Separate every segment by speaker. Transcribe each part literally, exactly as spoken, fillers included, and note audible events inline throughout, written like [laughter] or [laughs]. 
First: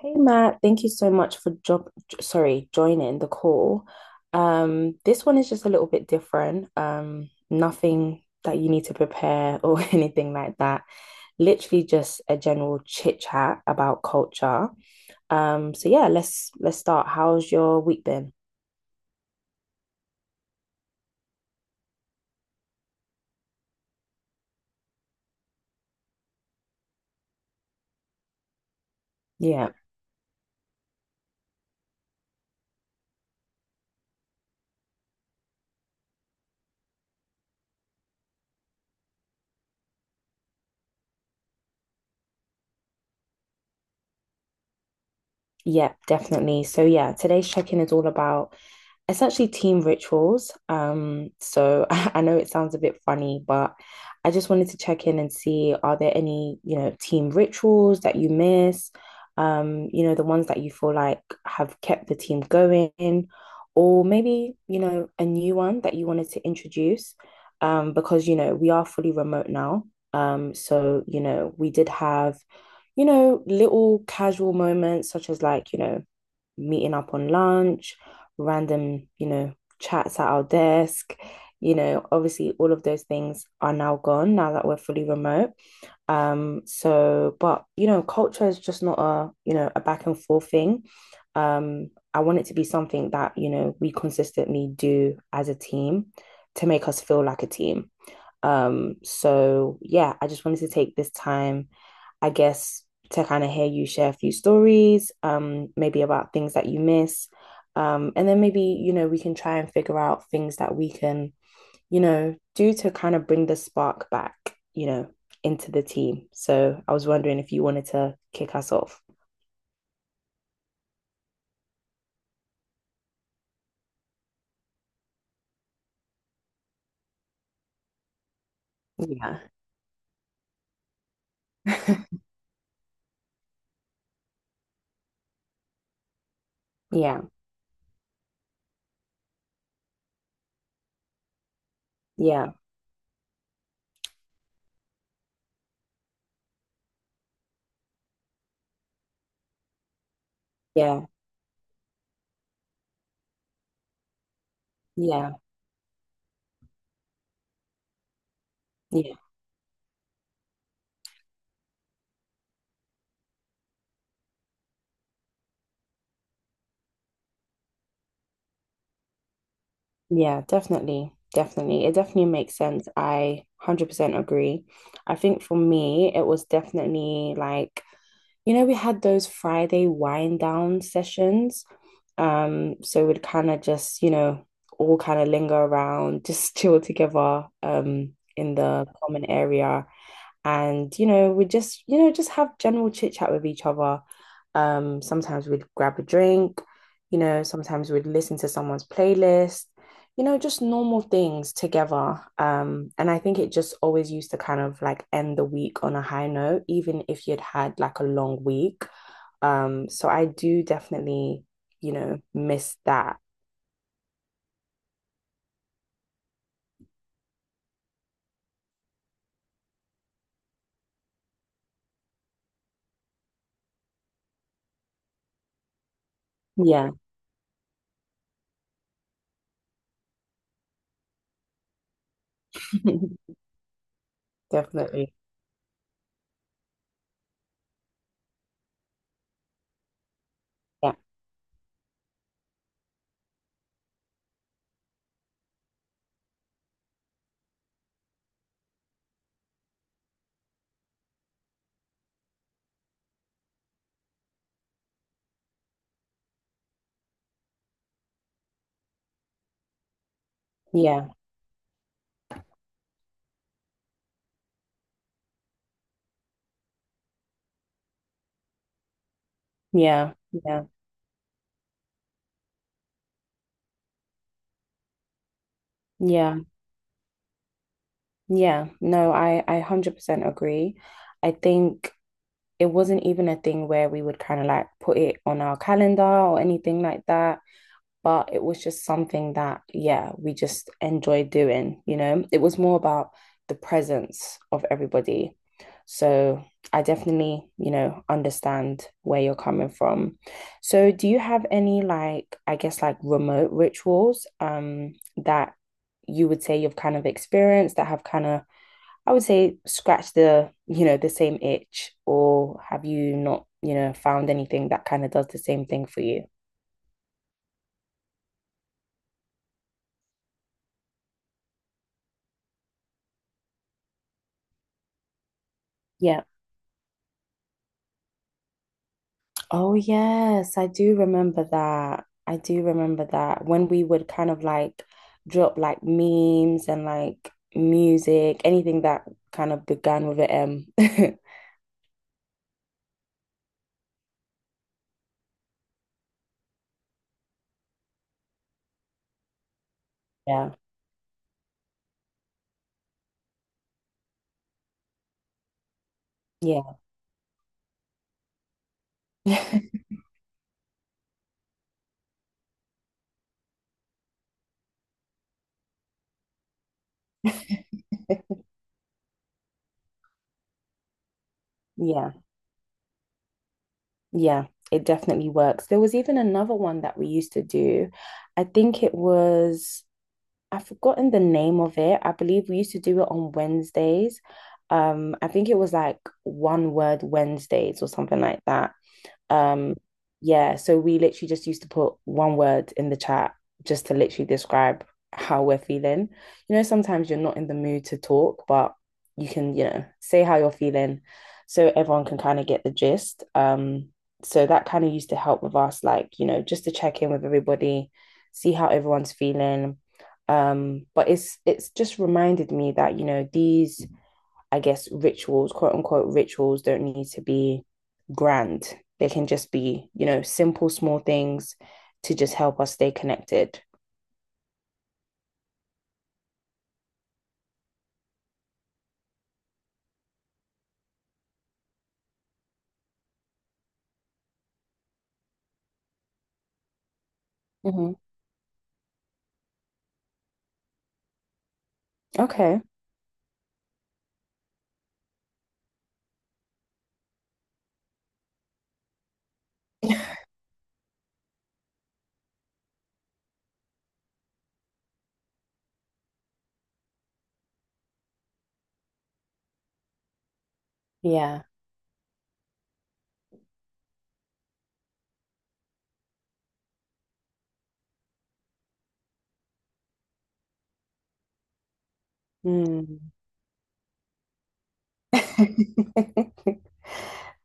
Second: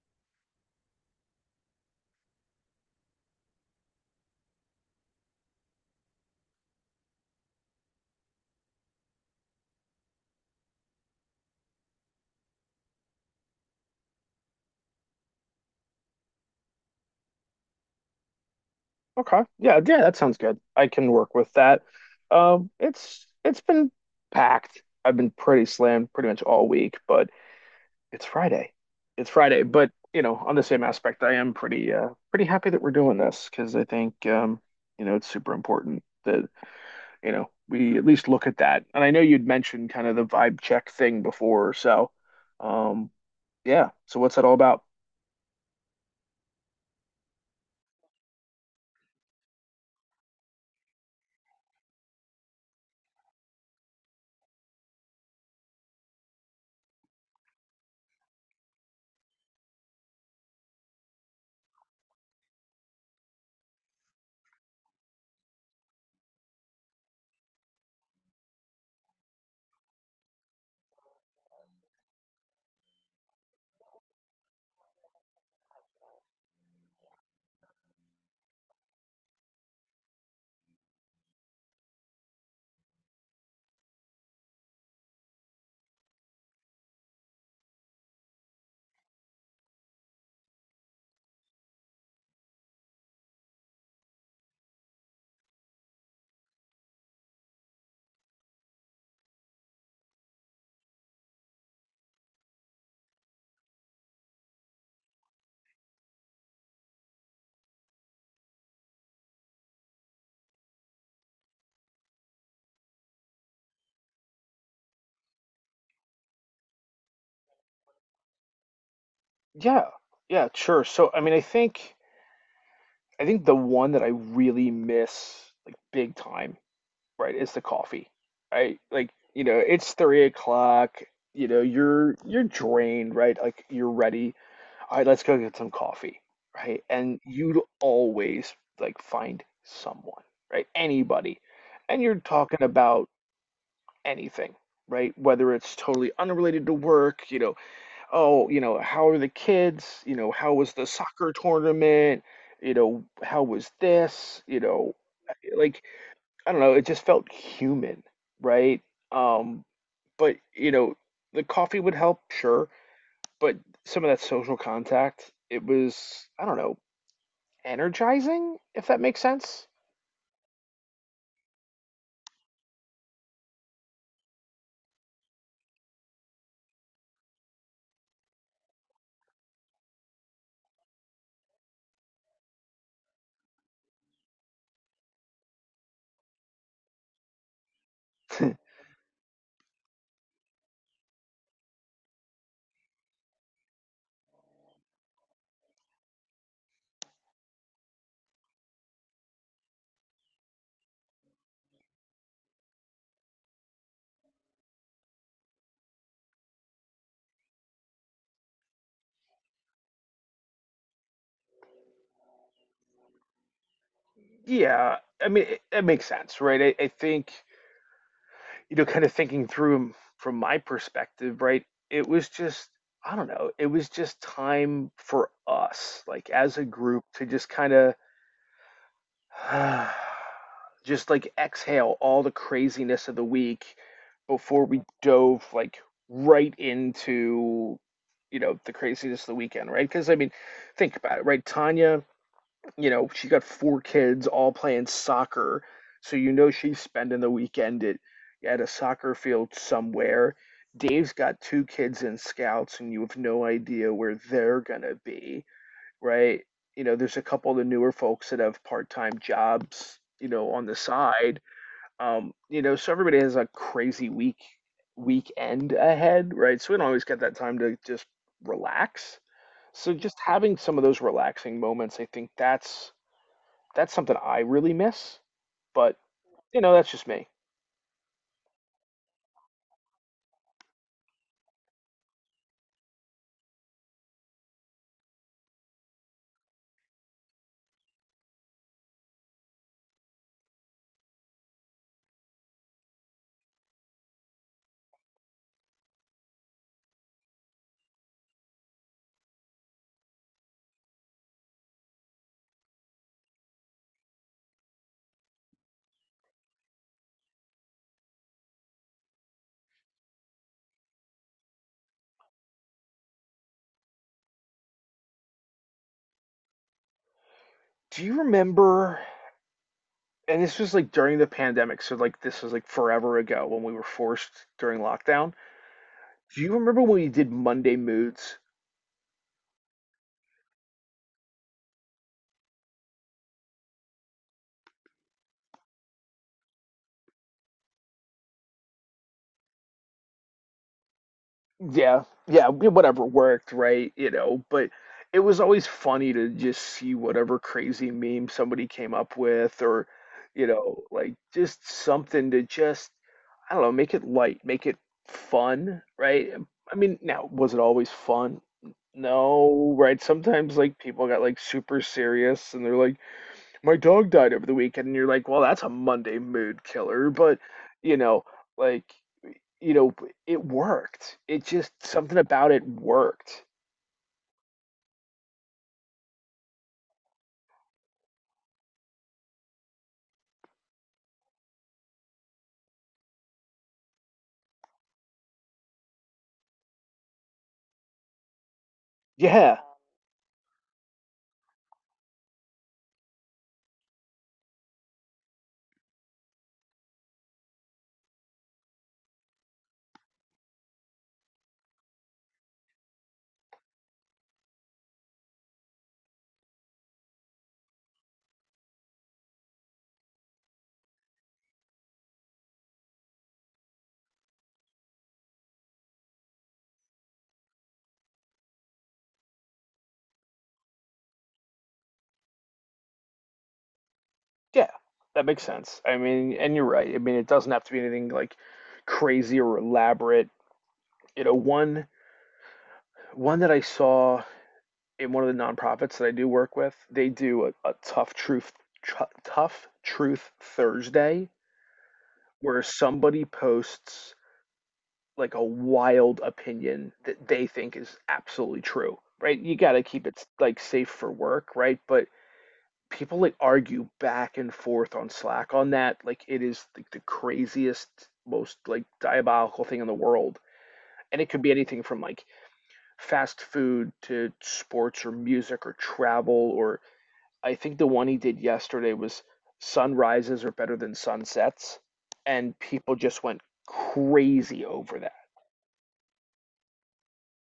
Speaker 1: Hey Matt, thank you so much for job, sorry, joining the call. Um, this one is just a little bit different. Um, nothing that you need to prepare or [laughs] anything like that. Literally just a general chit chat about culture. Um, so yeah, let's let's start. How's your week been?
Speaker 2: Okay. Yeah, yeah, that sounds good. I can work with that. Um, it's it's been packed. I've been pretty slammed pretty much all week, but it's Friday. It's Friday,
Speaker 1: Yeah,
Speaker 2: but you know, on the same aspect, I am pretty uh pretty happy that we're doing this because I think um, you know, it's super important that, you know, we at least look at that. And I know you'd mentioned kind of the vibe check thing before, so um yeah. So what's that all about?
Speaker 1: yeah, definitely. So yeah, today's check-in is all about essentially team rituals. Um, so [laughs] I, I know it sounds a bit funny, but I just wanted to check in and see are there any, you know, team rituals that you miss? Um, you know, the ones that you feel like have kept the team going, or maybe, you know, a new one that you wanted to introduce. Um, because, you know, we are fully remote now. Um, so, you know, we did have you know, little casual moments such as like, you know, meeting up on lunch, random, you know, chats at our desk. You know, obviously, all of those things are now gone now that we're fully remote. Um, so, but you know, culture is just not a you know a back and forth thing. Um, I want it to be something that you know we consistently do as a team to make us feel like a team. Um, so yeah, I just wanted to take this time I guess, to kind of hear you share a few stories, um, maybe about things that you miss. Um, and then maybe, you know, we can try and figure out things that we can, you know, do to kind of bring the spark back, you know, into the team. So I was wondering if you wanted to kick us off.
Speaker 2: Yeah. Yeah, sure. So I mean, I think I think the one that I really miss, like big time, right, is the coffee. Right? Like,
Speaker 1: Yeah.
Speaker 2: you know, it's three o'clock, you know, you're
Speaker 1: [laughs]
Speaker 2: you're drained, right? Like you're ready. All right, let's go get some coffee, right? And
Speaker 1: Yeah.
Speaker 2: you'd always like find someone, right? Anybody. And you're
Speaker 1: Yeah.
Speaker 2: talking about anything, right? Whether it's totally unrelated to work, you know, oh, you know, how are the kids? You know, how was the
Speaker 1: Yeah.
Speaker 2: soccer tournament? You know, how was this? You know,
Speaker 1: Yeah.
Speaker 2: eh, like, I don't know, it just felt human, right?
Speaker 1: Yeah.
Speaker 2: Um, but, you know, the coffee would help, sure, but some of that social contact, it was, I don't know, energizing, if that makes sense.
Speaker 1: Yeah, definitely. Definitely. It definitely makes sense. I one hundred percent agree. I think for me, it was definitely like you know, we had those Friday wind down sessions. Um, so we'd kind of just, you know, all kind of linger around, just [laughs] chill together, um, in the common area and you know we just you know just have general chit chat with each other um sometimes we'd grab a drink, you know, sometimes we'd listen to someone's playlist, you know, just normal things together. Um and I think it just always used to kind of like end the week on a high note even if you'd had like a long week. Um so I do definitely, you know, miss that.
Speaker 2: Yeah, I mean, it, it makes sense, right? I, I think, you know, kind of thinking through from my perspective, right? It was just, I don't know, it was just time for us, like as a
Speaker 1: Yeah.
Speaker 2: group, to just kind of [sighs] just like exhale all the craziness of the
Speaker 1: [laughs]
Speaker 2: week before we
Speaker 1: Definitely.
Speaker 2: dove like right into, you know, the craziness of the weekend, right? Because I mean,
Speaker 1: Yeah,
Speaker 2: think about it, right? Tanya, you know, she's got four kids all playing soccer. So you know she's spending the weekend at at a soccer field somewhere. Dave's got two kids in scouts, and you have no idea where they're gonna be, right? You know, there's a couple of the newer folks that have part-time jobs, you know, on the
Speaker 1: yeah,
Speaker 2: side. Um, you know, so everybody has a crazy week weekend ahead, right? So we don't always get that time to just relax. So
Speaker 1: yeah,
Speaker 2: just having
Speaker 1: yeah,
Speaker 2: some of those relaxing moments, I think that's that's something I really miss, but
Speaker 1: yeah.
Speaker 2: you know, that's just me.
Speaker 1: Yeah, no, I I one hundred percent agree. I think it wasn't even a thing where we would kind of like put it on our calendar or anything like that, but it was just something that yeah, we just enjoyed doing, you know. It was more about the presence of everybody. So, I definitely, you know, understand where you're coming from. So, do you have any like I guess like remote rituals um that you would say you've kind of experienced that have kind of I would say scratch the, you know, the same itch, or have you not, you know, found anything that kind of does the same thing for you?
Speaker 2: Do you remember? And this was like during the pandemic, so like this was like forever ago when we were forced during lockdown.
Speaker 1: Yeah.
Speaker 2: Do you remember when we did Monday Moods?
Speaker 1: Oh, yes, I do remember that. I do remember that when we would kind of like drop like memes and like music, anything that kind of began with an M.
Speaker 2: Yeah, yeah, yeah, whatever worked, right? You know, but it was always funny to just see whatever crazy meme somebody came up with, or,
Speaker 1: [laughs]
Speaker 2: you
Speaker 1: Yeah.
Speaker 2: know, like, just something to just, I don't know, make it light, make it fun, right? I
Speaker 1: Yeah.
Speaker 2: mean, now, was it always fun? No, right? Sometimes like people got like super serious, and they're like, my dog died over the weekend, and you're like, well, that's a Monday mood killer. But you know
Speaker 1: [laughs]
Speaker 2: like, you know it worked. It just,
Speaker 1: Yeah,
Speaker 2: something about it worked.
Speaker 1: yeah, it definitely works. There was even another one that we used to do. I think it was I've forgotten the name of it. I believe we used to do it on Wednesdays. Um, I think it was like one word Wednesdays or something like that.
Speaker 2: Yeah,
Speaker 1: Um, yeah, so we literally just used to put one word in the chat just to literally describe how we're feeling. You know, sometimes you're not in the mood to talk, but you can, you know, say how you're feeling so everyone can kind of get the gist. Um, so that kind of used to help with us, like, you know, just to check in with everybody, see how everyone's feeling. Um, but it's it's just reminded me that, you know, these I guess rituals, quote unquote rituals, don't need to be grand. They can just be, you know, simple, small things to just help us stay connected.
Speaker 2: yeah, that makes sense. I mean, and you're right, I mean, it doesn't have to be anything like crazy or elaborate. You know one one that I saw, in one of the nonprofits that I do work with, they do a, a
Speaker 1: Mm-hmm.
Speaker 2: tough truth tru tough truth Thursday,
Speaker 1: Okay.
Speaker 2: where somebody posts like a wild opinion that they think is absolutely true, right? You got to keep
Speaker 1: [laughs]
Speaker 2: it like safe for work, right? But people like argue back and forth on Slack on that. Like, it is like the craziest, most like diabolical thing in the world. And it could
Speaker 1: Yeah.
Speaker 2: be anything from like fast food to sports or music or travel, or I think the one he did yesterday was, sunrises are better than sunsets, and people
Speaker 1: Mm.
Speaker 2: just went crazy over
Speaker 1: [laughs]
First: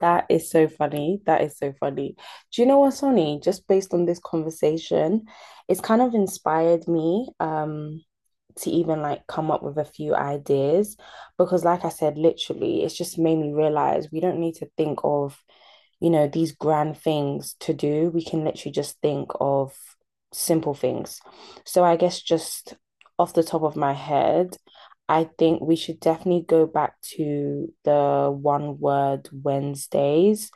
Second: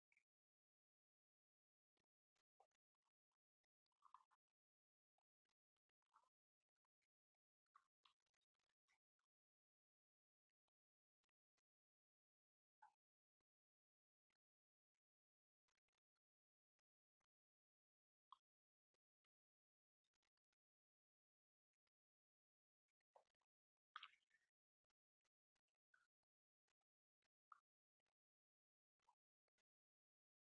Speaker 1: That is so funny. That is so funny. Do you know what, Sonny? Just based on this conversation, it's kind of inspired me um to even like come up with a few ideas because like I said, literally, it's just made me realize we don't need to think of you know, these grand things to do, we can literally just think of simple things. So I guess just off the top of my head, I think we should definitely go back to the one word Wednesdays.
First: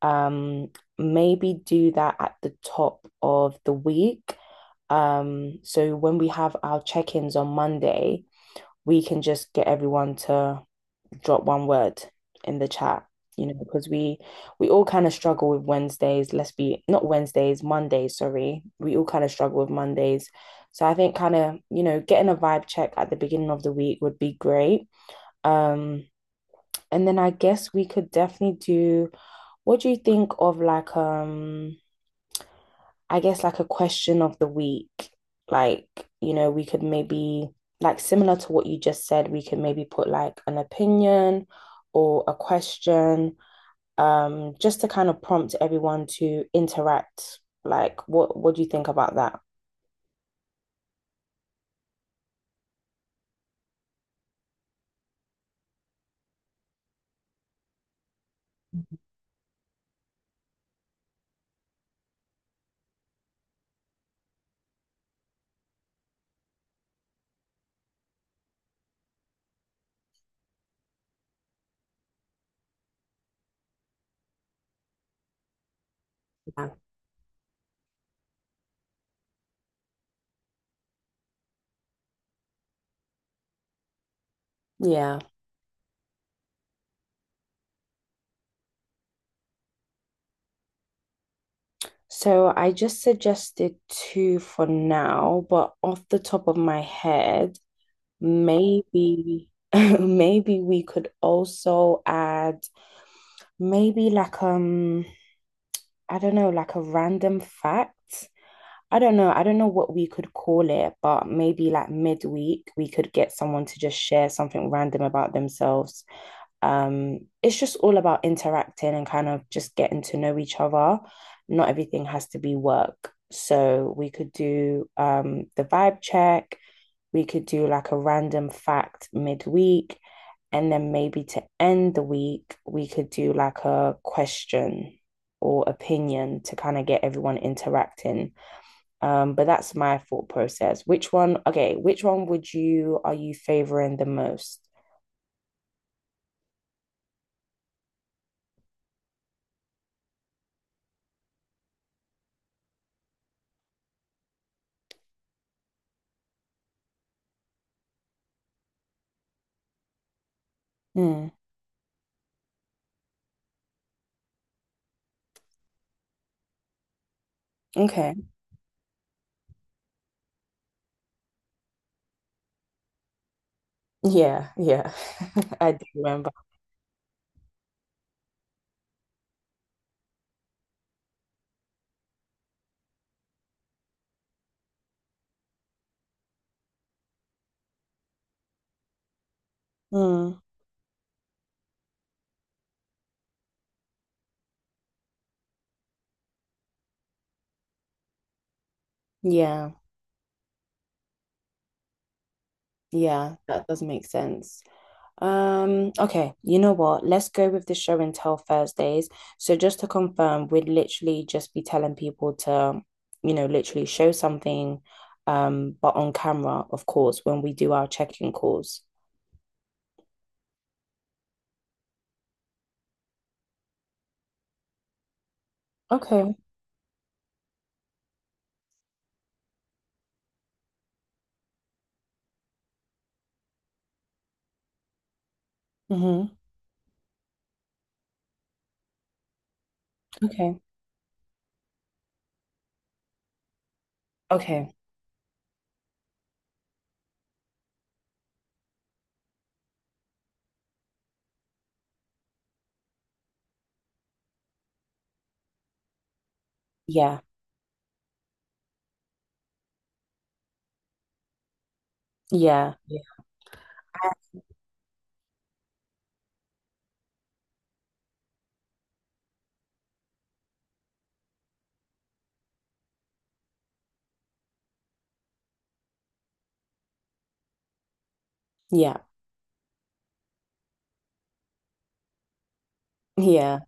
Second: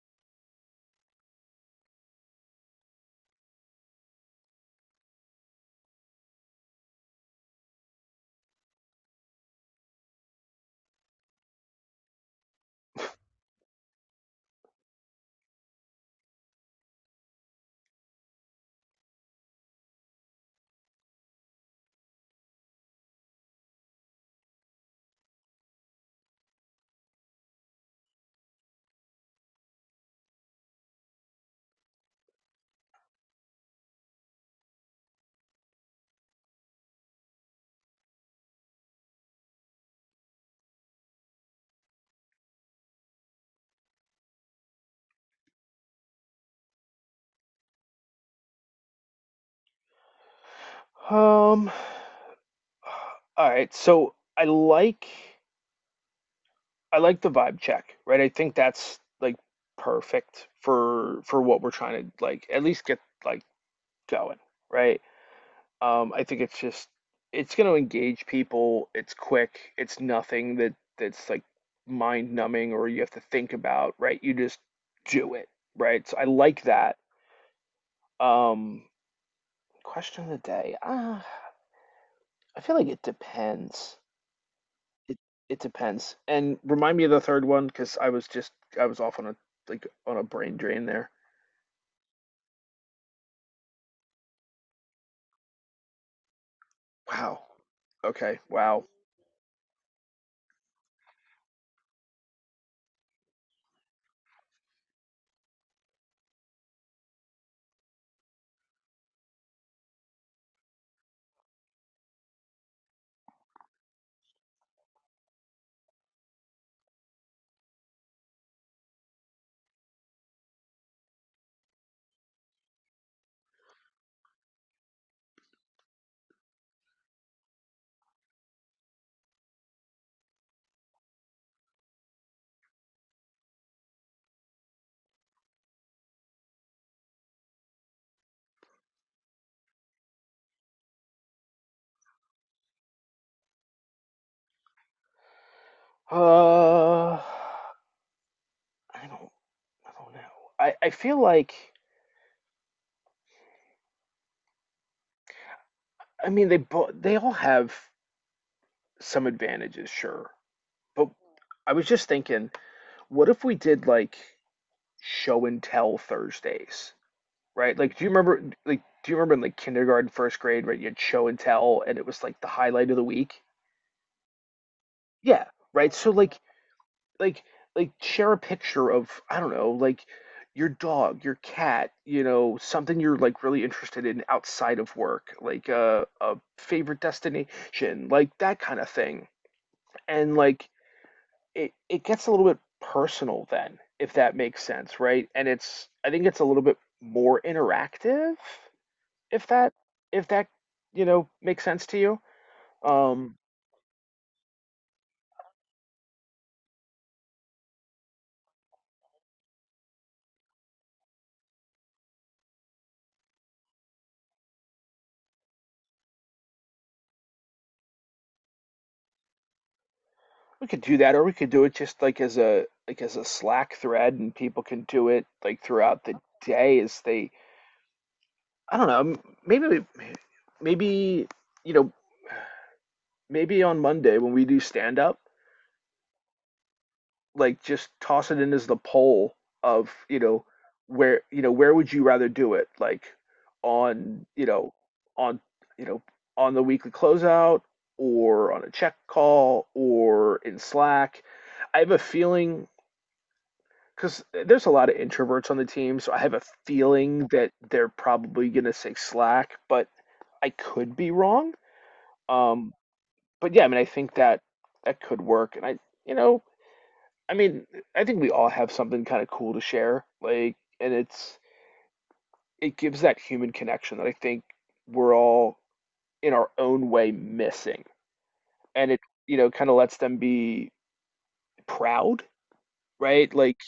Speaker 1: Um, Maybe do that at the top of the week. Um, so when we have our check-ins on Monday, we can just get everyone to drop one word in the chat you know because we we all kind of struggle with Wednesdays, let's be not Wednesdays, Mondays, sorry, we all kind of struggle with Mondays. So I think kind of you know getting a vibe check at the beginning of the week would be great. um and then I guess we could definitely do, what do you think of like um I guess like a question of the week, like, you know, we could maybe like similar to what you just said, we could maybe put like an opinion or a question, um, just to kind of prompt everyone to interact. Like, what what do you think about that?
Speaker 2: that. Um All right, so I like I like the vibe check, right? I think that's like perfect for for what we're trying to like at least get like going, right? Um, I think it's just it's going to engage people. It's quick. It's nothing that that's like mind numbing, or you have to think about, right? You just do it, right? So I like
Speaker 1: Yeah.
Speaker 2: that. Um, question of the day. Uh, I feel like it depends. It
Speaker 1: Yeah.
Speaker 2: it depends. And remind me of the third one, because I was just I was off on a like on a brain drain there.
Speaker 1: So I just suggested two for now, but off the top of my
Speaker 2: Wow.
Speaker 1: head,
Speaker 2: Okay. Wow.
Speaker 1: maybe [laughs] maybe we could also add maybe like um I don't know, like a random fact. I don't know. I don't know what we could call it, but maybe like midweek, we could get someone to just share something random about themselves. Um, it's just all about interacting and kind of just getting to know each other. Not everything has to be work. So we could do um, the vibe check, we could do like a random fact midweek. And then maybe to end the week, we could do like a question or opinion to kind of get everyone interacting. Um, but that's my thought process. Which one, okay, which one would you, are you favoring the most?
Speaker 2: Uh, I don't I don't know. I I feel like, I mean, they both they all have some advantages, sure. But
Speaker 1: Hmm.
Speaker 2: I was just thinking, what if we did like show and tell Thursdays, right? Like, do you
Speaker 1: Okay.
Speaker 2: remember like do you remember in like kindergarten, first grade, right? You had show and tell, and it was like the highlight of the week.
Speaker 1: Yeah, yeah.
Speaker 2: Yeah,
Speaker 1: [laughs] I do
Speaker 2: right. So
Speaker 1: remember.
Speaker 2: like like like share a picture of, I don't know, like your dog, your cat, you know, something you're like really interested in outside of work, like a a favorite destination, like that kind of thing. And
Speaker 1: Hmm.
Speaker 2: like it it gets a little bit personal then, if that makes sense, right? And it's I think it's a little bit more interactive, if
Speaker 1: Yeah,
Speaker 2: that if that, you know, makes sense to you. Um
Speaker 1: yeah, that does make sense. Um, okay, you know what? Let's go with the show and tell Thursdays. So just to confirm, we'd literally just be telling people to, you know, literally show something, um, but on camera, of course, when we do our check-in calls.
Speaker 2: We could do that, or we could do it just like as a like as a Slack thread, and people can do it like throughout the
Speaker 1: Okay.
Speaker 2: day. As they. I don't know. M- Maybe, we- maybe you know, maybe on Monday when we do stand up,
Speaker 1: Mm-hmm.
Speaker 2: like just toss it in as the poll of you know
Speaker 1: Okay.
Speaker 2: where you know where would you rather do it? Like on you
Speaker 1: Okay.
Speaker 2: know on you know on the weekly closeout, or on a check call, or in Slack. I have a feeling, because there's a lot of introverts on the team, so I have a
Speaker 1: Yeah.
Speaker 2: feeling that they're probably going to say Slack, but I could be wrong. Um,
Speaker 1: Yeah. Yeah.
Speaker 2: but yeah, I mean, I think that that could work, and I, you know, I mean, I think we all have something kind of cool to share, like, and it's it gives that human connection that I think we're all in our own way missing, and it,
Speaker 1: Yeah.
Speaker 2: you know, kind of lets them be proud,
Speaker 1: [laughs]
Speaker 2: right? Like,
Speaker 1: Yeah.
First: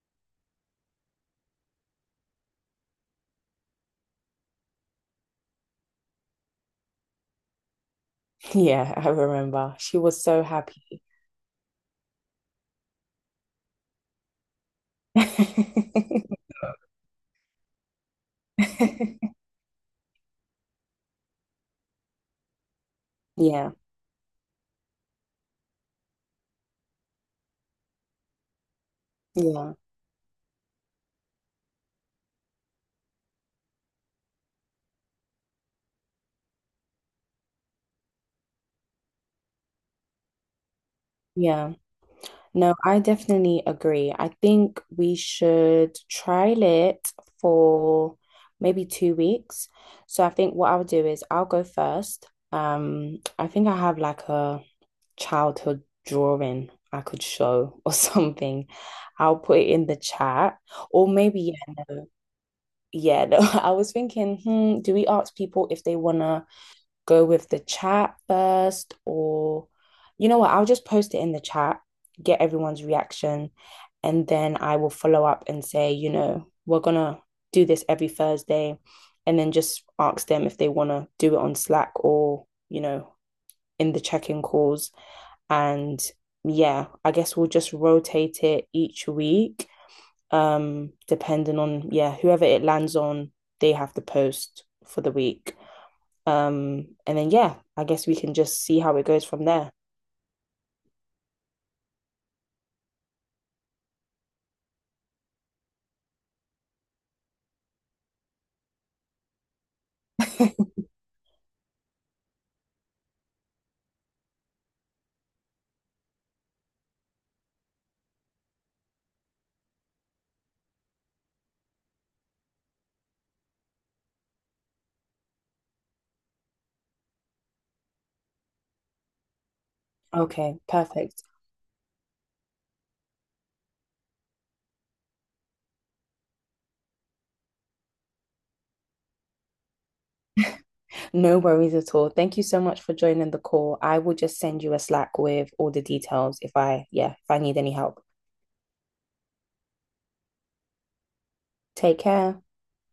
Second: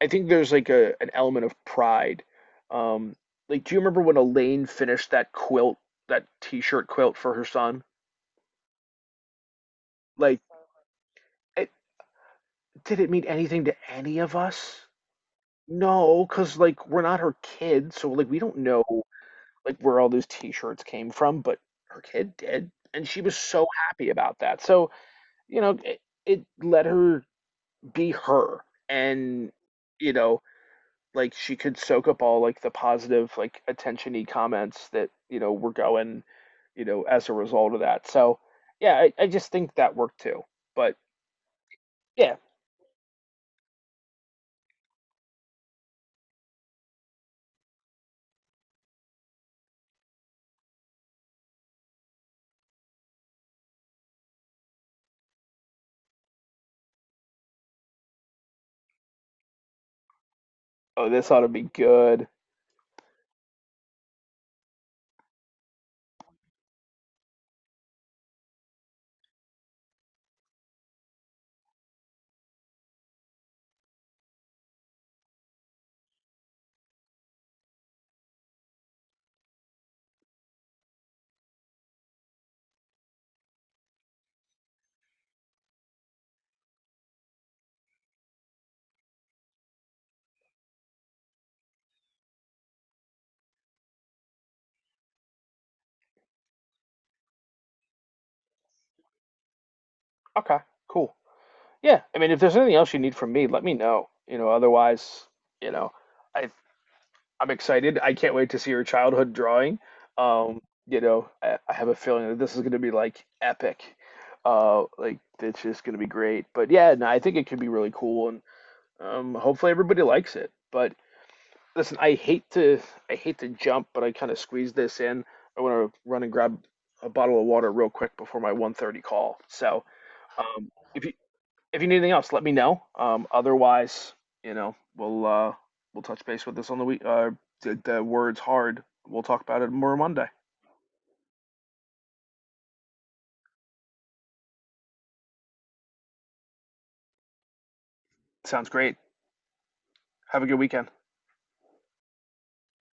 Speaker 2: I think there's like a an element of pride. Um, like, do you remember when Elaine finished that quilt, that t-shirt quilt for her son?
Speaker 1: Yeah. I remember. She was
Speaker 2: Like,
Speaker 1: so happy.
Speaker 2: it, did it mean anything to any of us? No, because
Speaker 1: [laughs]
Speaker 2: like we're not her kid, so like we don't know like where all those t-shirts came from, but her kid did, and she was so
Speaker 1: Yeah.
Speaker 2: happy about that. So, you know, it, it let her be her, and
Speaker 1: Yeah.
Speaker 2: you know, like she could soak up all like the positive like attention-y comments that you know were going you know as a result of that, so yeah, I, I just think that worked too, but
Speaker 1: Yeah.
Speaker 2: yeah.
Speaker 1: No, I definitely agree. I think we should trial it for maybe two weeks. So I think what I'll do is I'll go first. Um, I think I have like a childhood drawing I could show or [laughs] something. I'll put it in the chat. Or
Speaker 2: Oh, this ought to
Speaker 1: maybe,
Speaker 2: be
Speaker 1: yeah, no.
Speaker 2: good.
Speaker 1: Yeah, no. [laughs] I was thinking, hmm, do we ask people if they wanna go with the chat first, or you know what? I'll just post it in the chat, get everyone's reaction, and then I will follow up and say, you know, we're gonna do this every Thursday, and then just ask them if they want to do it on Slack or, you know, in the check in calls. And yeah, I guess we'll just rotate it each week, um, depending on, yeah, whoever it lands on, they have to post for the week. Um, and then yeah, I guess we can just see how it goes from there.
Speaker 2: Okay, cool. Yeah, I mean, if there's anything else you need from me, let me know. You know otherwise, you know i i'm excited. I can't wait to see your childhood drawing. um
Speaker 1: [laughs]
Speaker 2: you know i, I have a feeling that this is going to be like epic, uh like, it's just going to be great. But yeah, no, I think it could be really cool, and Um, hopefully everybody likes it. But listen, I hate to I hate to jump, but I kind of squeeze this in. I want to run and grab a bottle of water real quick before my one thirty call. So,
Speaker 1: Okay,
Speaker 2: um, if you
Speaker 1: perfect.
Speaker 2: if you need anything else, let me know. Um, otherwise, you know, we'll uh, we'll touch base with this on the week. Uh, the, the words hard. We'll talk about it more Monday.
Speaker 1: No worries at all. Thank you so much for joining the call. I will just send you a Slack with all the details if I, yeah, if I need any help.
Speaker 2: Sounds great. Have a good weekend.
Speaker 1: Take care.